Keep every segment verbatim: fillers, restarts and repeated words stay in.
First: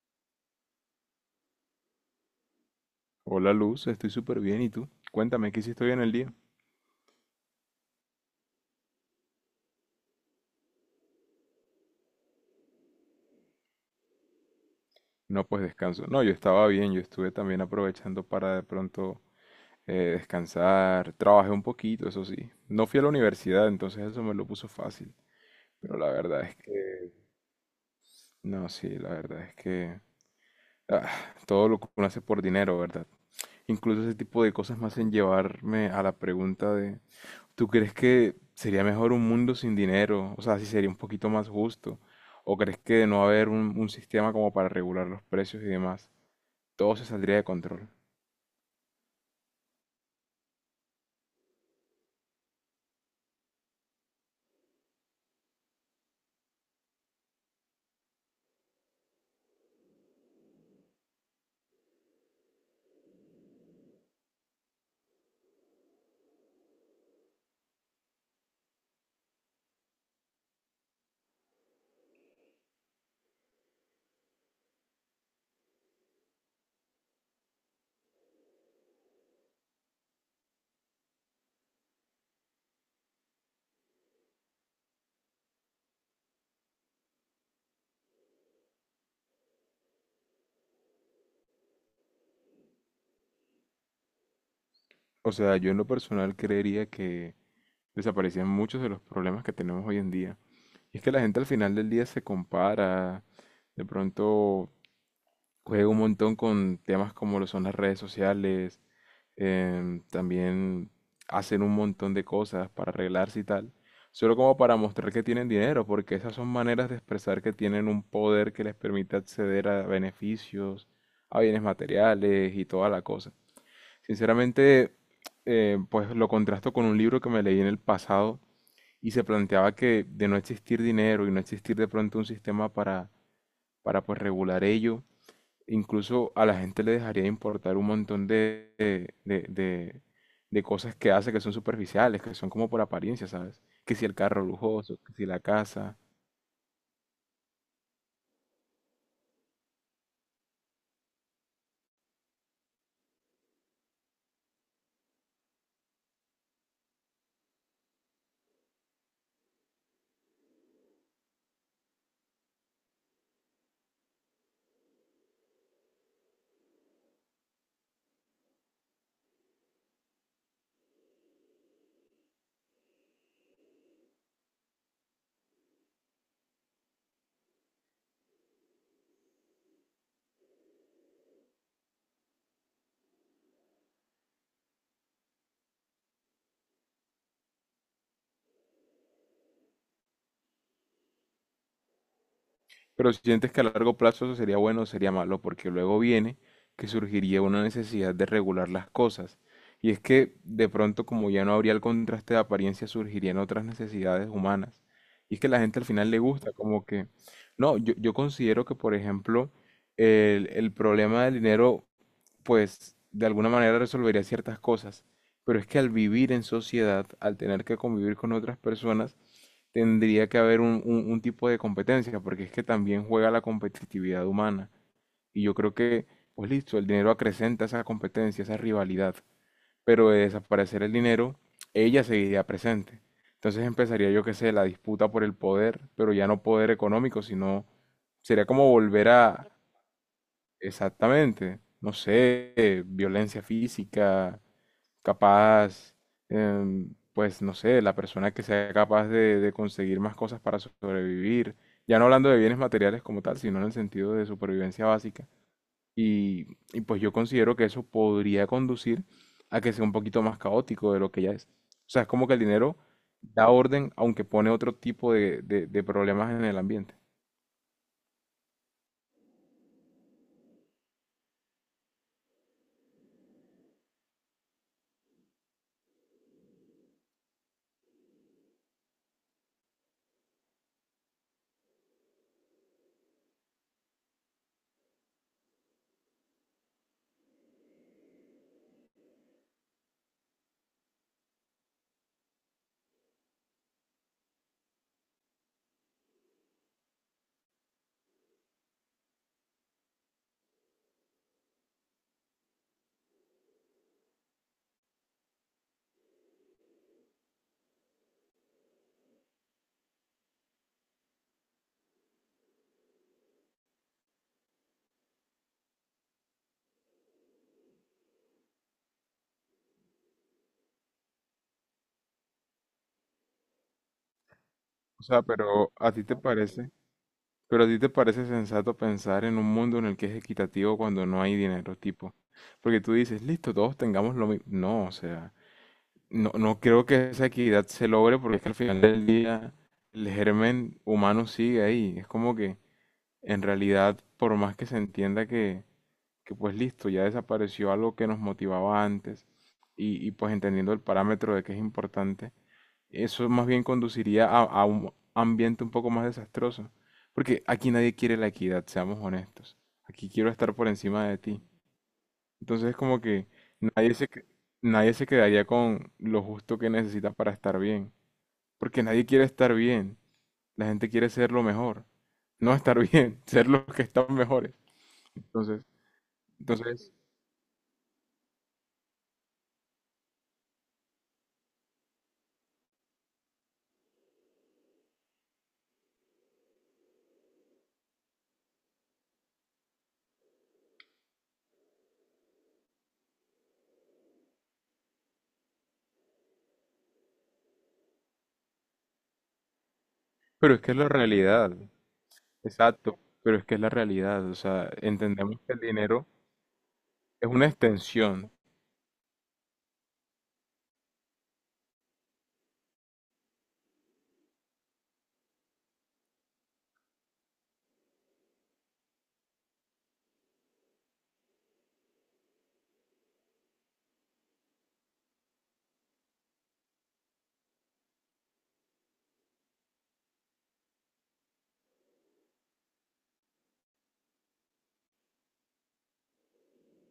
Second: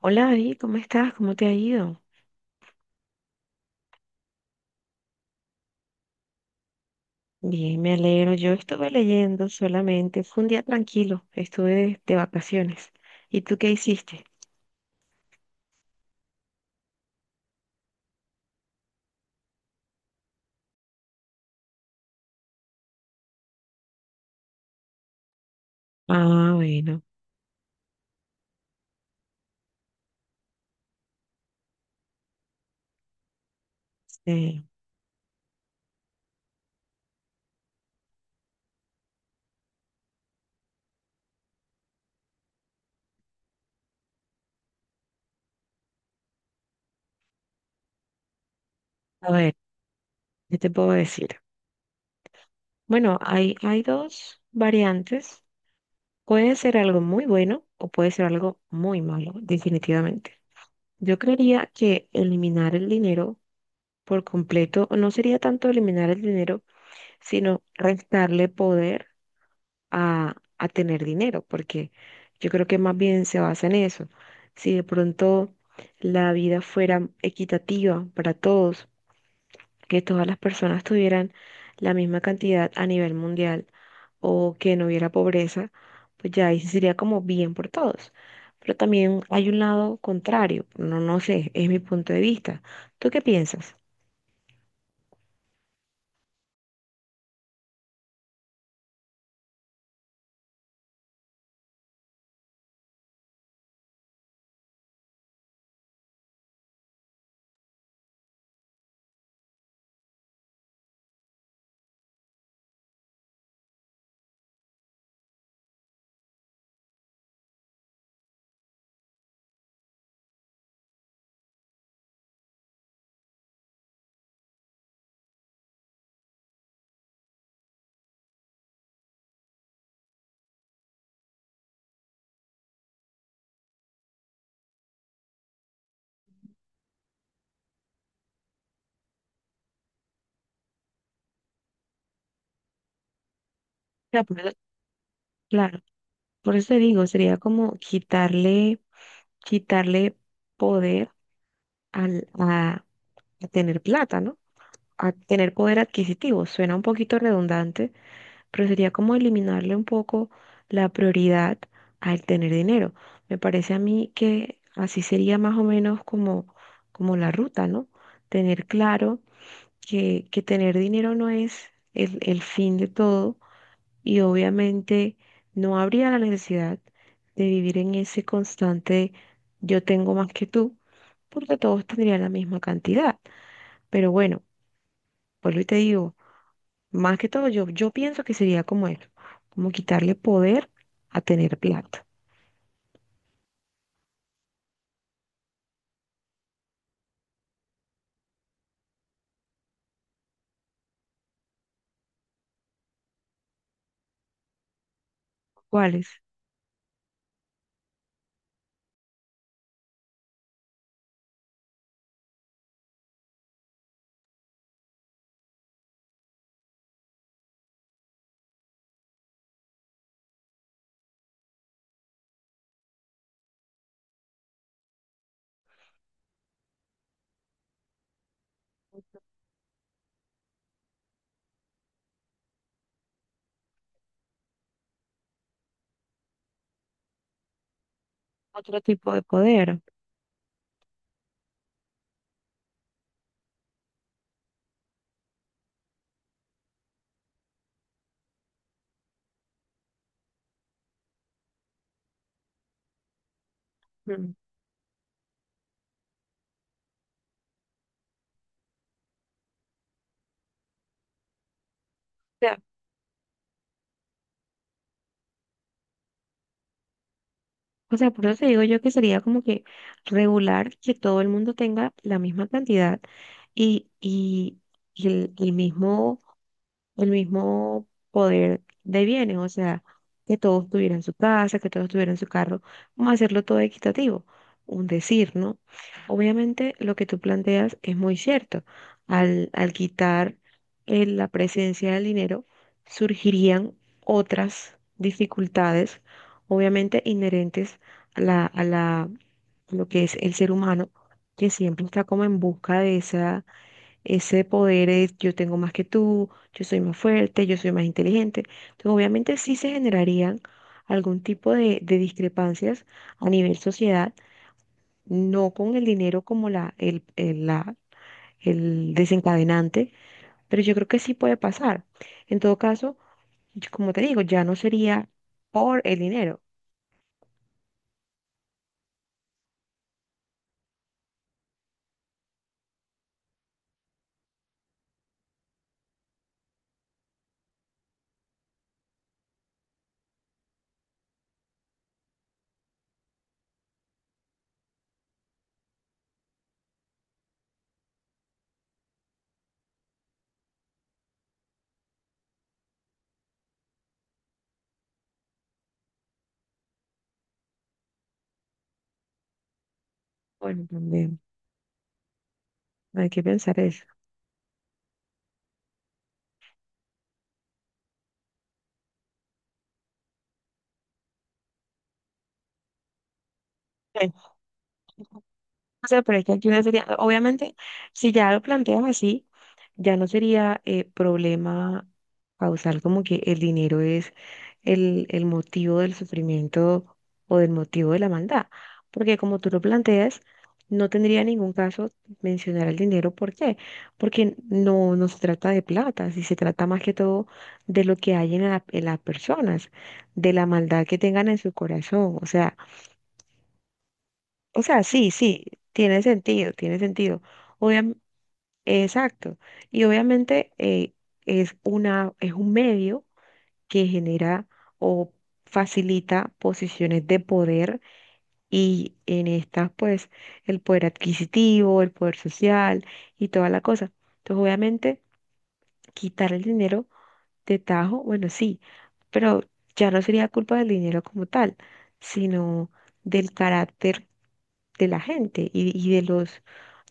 Hola David, ¿cómo estás? ¿Cómo te ha ido? Hola Luz, estoy súper bien. ¿Y tú? Cuéntame, ¿qué hiciste hoy en el día? Bien, me alegro. Yo estuve leyendo solamente. Fue un día tranquilo. Estuve de, de vacaciones. ¿Y tú qué hiciste? No, pues descanso. No, yo estaba bien, yo estuve también aprovechando para de pronto eh, descansar. Trabajé un poquito, eso sí. No fui a la universidad, entonces eso me lo puso fácil. Pero la verdad Ah, es que... bueno. No, sí, la verdad es que... ah, todo lo que uno hace por dinero, ¿verdad? Incluso ese tipo de Sí. cosas me hacen llevarme a la pregunta de... ¿Tú crees que sería mejor un mundo sin dinero? O sea, si sería un poquito más justo. ¿O crees que de no haber un, un sistema como para regular los precios y demás, todo se saldría de control? A ver, ¿qué te puedo decir? Bueno, hay, hay dos variantes. Puede ser algo muy bueno o puede ser algo muy malo, definitivamente. Yo creería que eliminar el dinero por completo no sería tanto eliminar el dinero, sino restarle poder a, a tener dinero, porque yo creo que más bien se basa en eso. Si de pronto la vida fuera equitativa para todos, que todas las personas tuvieran la misma cantidad a nivel mundial o que no hubiera pobreza, pues ya ahí sí sería como bien por todos. Pero también hay un lado contrario, no, no sé, es mi punto de vista. ¿Tú qué piensas? O sea, yo en lo personal creería que desaparecían muchos de los problemas que tenemos hoy en día. Y es que la gente al final del día se compara, de pronto juego un montón con temas como lo son las redes sociales, em, también hacen un montón de cosas para arreglarse y tal, solo como para mostrar que tienen dinero, porque esas son maneras de expresar que tienen un poder que les permite acceder a beneficios, a bienes materiales y toda la cosa. Sinceramente, eh, pues lo contrasto con un libro que me leí en el pasado y se planteaba que de no existir dinero y no existir de pronto un sistema para, para pues regular ello, incluso a la gente le dejaría de importar un montón de, de- de- de- de cosas que hace que son superficiales, que son como por apariencia, ¿sabes? Que si O el sea, por carro eso, lujoso, que si la claro, casa. por eso te digo, sería como quitarle, quitarle poder al, a, a tener plata, ¿no? A tener poder adquisitivo. Suena un poquito redundante, pero sería como eliminarle un poco la prioridad al tener dinero. Me parece a mí que así sería más o menos como, como la ruta, ¿no? Tener claro que, que tener dinero no es el, el fin de todo y obviamente no habría la necesidad de vivir en ese constante yo tengo más que tú, porque todos tendrían la misma cantidad. Pero bueno. Vuelvo y te digo, más que todo, yo, yo pienso que sería como eso, como quitarle poder a tener plata. Pero si sientes que a largo plazo eso sería bueno o sería malo, porque luego viene que surgiría una necesidad de regular las cosas. Y es que de pronto, como ya no habría el contraste de apariencia, surgirían otras necesidades humanas. Y es que la gente al ¿Cuál es? final le gusta, como que... No, yo, yo considero que, por ejemplo, el, el problema del dinero pues de alguna manera resolvería ciertas cosas. Pero es que al vivir en sociedad, al tener que convivir con otras personas, tendría que haber un, un- un tipo de competencia, porque es que también juega la competitividad humana. Y yo creo que, pues listo, el dinero acrecenta esa competencia, esa rivalidad, pero de desaparecer el dinero, ella seguiría presente. Entonces empezaría, yo qué sé, la disputa por el poder, pero ya no poder económico, sino sería como Otro volver tipo de a, poder. exactamente, no sé, eh, violencia física, capaz, em, pues no sé, la persona que sea capaz de, de conseguir más cosas para so- sobrevivir, ya no hablando de bienes materiales como tal, sino en el sentido Mm. de O supervivencia básica. Y, y pues yo considero que eso podría conducir a que sea un poquito más caótico de lo que ya es. O sea, es como que el sea, dinero da orden, aunque pone otro tipo de, de de problemas en el ambiente. o sea, por eso te digo yo que sería como que regular que todo el mundo tenga la misma cantidad y, y, y el, el mismo el mismo poder de bienes, o sea, que todos tuvieran su casa, que todos tuvieran su carro, vamos a hacerlo todo equitativo, un decir, ¿no? Obviamente lo que tú planteas es muy cierto, al, al quitar eh, la presencia del dinero, surgirían otras dificultades, obviamente inherentes a la, a la, a lo que es el ser humano, que siempre está como en busca de esa ese poder es yo tengo más que tú, yo soy más fuerte, yo soy más inteligente. Entonces, obviamente sí se generarían algún tipo de, de discrepancias a nivel sociedad, no con el dinero como la, el, el- la, el desencadenante, pero yo creo que sí puede pasar. En todo caso, yo- como te digo, ya no O sería sea, pero por ¿a el ti te dinero. parece? Pero a ti te parece sensato pensar en un mundo en el que es equitativo cuando no hay dinero, tipo. Porque tú dices, listo, todos tengamos lo mismo. No, o sea, no, no creo que esa equidad se logre porque es que al final del día el germen humano sigue ahí. Es como que en realidad, por más que se entienda que, que pues listo, ya desapareció algo que nos motivaba antes y, y pues entendiendo el parámetro de que es importante eso más bien conduciría a, a un ambiente un poco más desastroso. Porque aquí nadie quiere la equidad, seamos honestos. Aquí quiero estar Bueno, por encima también de ti. Entonces es como hay que que pensar eso. nadie se, que- nadie se quedaría con lo justo que necesita para estar bien. Porque nadie quiere estar bien. La gente quiere ser lo mejor. No estar bien, ser los que están mejores. Entonces, O sea, pero es que aquí no sería, entonces, obviamente, si ya lo planteas así, ya no sería eh, problema causar como que el dinero es el, el motivo del sufrimiento o del motivo de la maldad. Porque como tú lo planteas, no tendría ningún caso mencionar el dinero. ¿Por qué? Porque no, no se trata de plata, si se trata más que todo de lo que hay en la- en las personas, de la Pero es que es maldad la que tengan en realidad. su corazón. O sea, exacto. Pero es que es la realidad. O o sea, sea, sí, entendemos sí, que el tiene dinero sentido, tiene sentido. es una Obviam- extensión. exacto. Y obviamente eh, es una, es un medio que genera o facilita posiciones de poder y en estas pues el poder adquisitivo, el poder social y toda la cosa. Entonces, obviamente, quitar el dinero de tajo, bueno, sí, pero ya no sería culpa del dinero como tal, sino del carácter de la gente y, y de los,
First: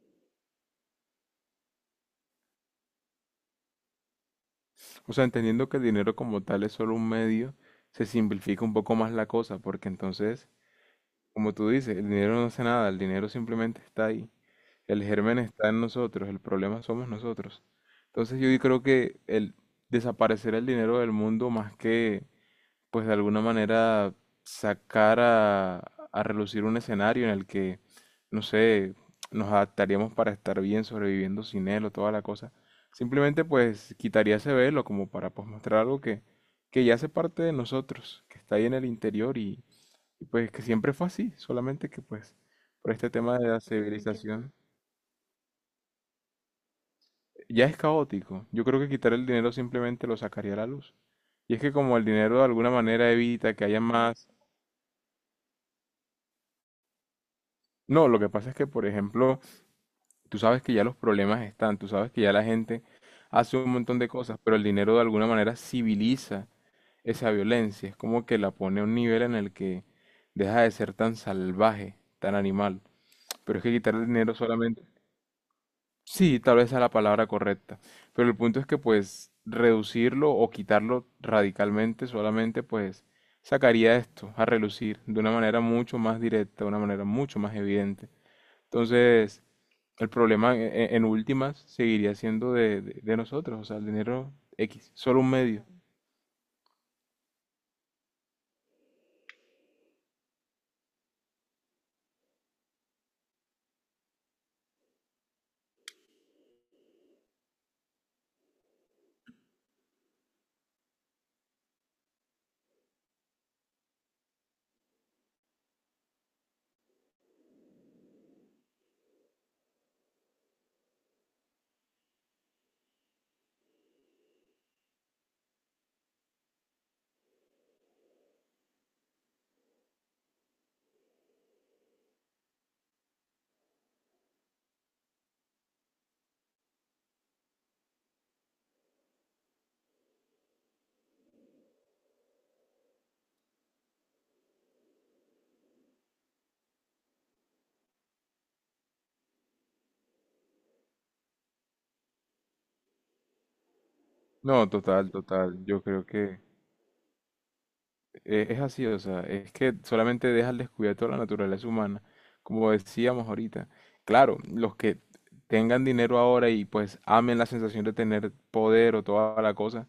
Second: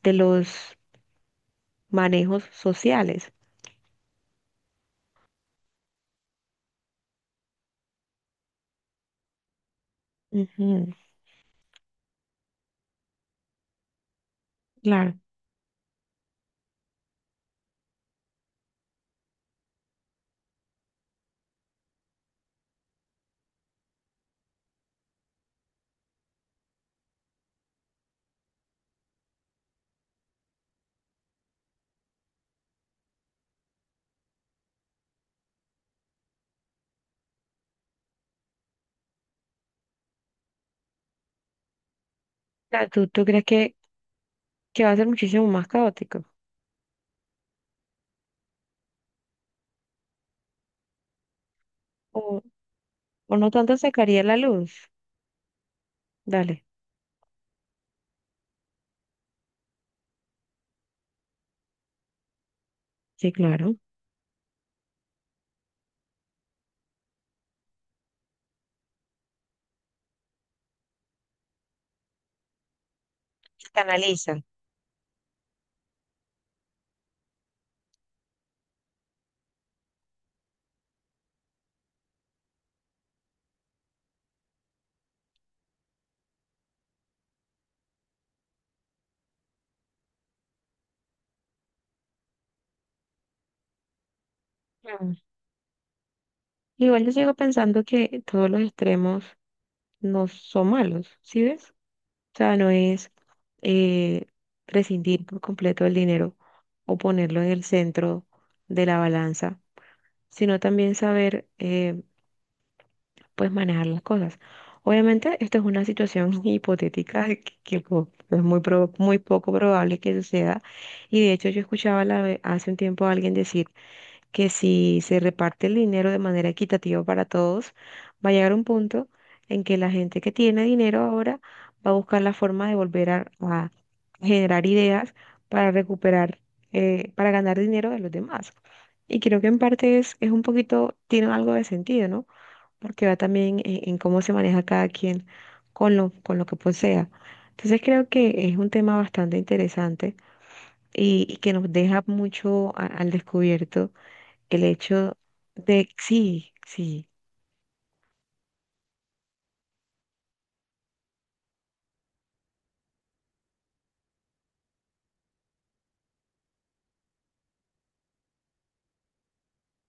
de los manejos sociales. O sea, entendiendo que el dinero como tal es solo un medio, se simplifica un poco más la cosa, porque entonces, Ujú, como tú dices, el dinero no hace nada, el dinero simplemente está ahí. El claro. germen está en nosotros, el problema somos nosotros. Entonces yo creo que el desaparecer el dinero del mundo más que pues de alguna manera sacar a, a relucir un escenario en el que, no sé, nos adaptaríamos para estar bien sobreviviendo sin él o toda la cosa. Simplemente pues quitaría ese velo como para pues mostrar algo que, que ya hace parte de nosotros, que está ahí en el interior y, y, pues que siempre fue así, solamente que pues Claro, por ¿Tú, este tú tema crees de la que, civilización que va a ser muchísimo más caótico? ya es caótico. Yo creo que quitar el dinero simplemente lo sacaría a la luz. Y es que como el ¿O, dinero de alguna manera o no evita que tanto haya sacaría más... la luz? Dale. No, lo que pasa es que, por ejemplo, tú sabes que ya los problemas están, tú sabes que ya la gente Sí, hace un claro. montón de cosas, pero el dinero de alguna manera civiliza esa violencia, es como que la pone a un nivel en el que deja de ser tan salvaje, tan animal. Pero es Se que quitar el dinero canaliza. solamente... Sí, tal vez sea la palabra correcta, pero el punto es que pues reducirlo o quitarlo radicalmente solamente pues sacaría esto a relucir de una manera mucho más directa, de una manera mucho más evidente. Entonces... El problema e- en últimas seguiría siendo de, de- de nosotros, o sea, el dinero X, Mm. solo un medio. Igual yo sigo pensando que todos los extremos no son malos, ¿sí ves? O sea, no es eh, prescindir por completo del dinero o ponerlo en el centro de la balanza, sino también saber eh, puedes manejar las cosas. Obviamente, esto es una situación hipotética que, que co- es muy, prob- muy poco probable que suceda. Y de hecho, yo escuchaba la ve- hace un tiempo a alguien decir que si se reparte el dinero de manera equitativa para todos, va a llegar un punto en que la gente que tiene dinero ahora va a buscar la forma de volver a, a generar ideas para recuperar, eh, para ganar dinero de los demás. Y creo que en parte es, es un poquito, tiene algo de sentido, ¿no? Porque va también en, en cómo se maneja cada quien con lo, con lo que posea. Entonces creo que es un tema bastante interesante y, y que nos deja mucho a- al descubierto el No, total, hecho total, yo de, creo que sí, sí, eh, es así, o sea, es que solamente deja al descubierto la naturaleza humana, como decíamos ahorita. Claro, los que tengan dinero ahora y pues amen la sensación de tener poder o toda la cosa,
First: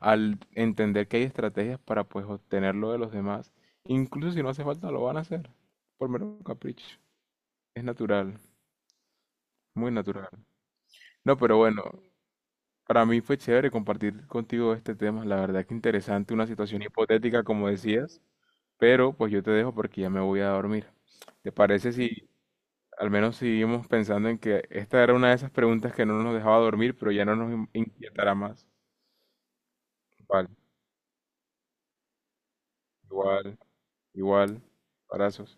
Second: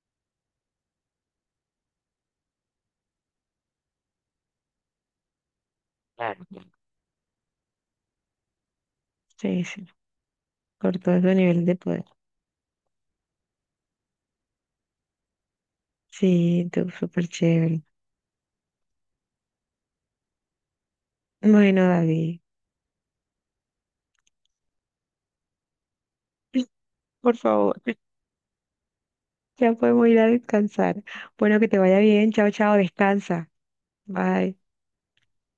al entender que hay estrategias para pues obtenerlo de los demás, incluso si no hace falta lo van a hacer, por mero claro, capricho, es natural, sí, sí, muy natural. por todos los No, pero niveles de bueno, poder. para mí fue chévere compartir contigo este tema, la verdad que interesante, una Sí, situación tú, súper hipotética como chévere. decías, pero pues yo te dejo porque ya me voy a dormir. ¿Te Bueno, parece si David, al menos seguimos pensando en que esta era una de esas preguntas que no nos dejaba dormir, pero ya no por nos in- favor, inquietará más? ya podemos ir a Vale, descansar. Bueno, que te vaya bien, chao, chao, descansa, igual, bye. igual, abrazos.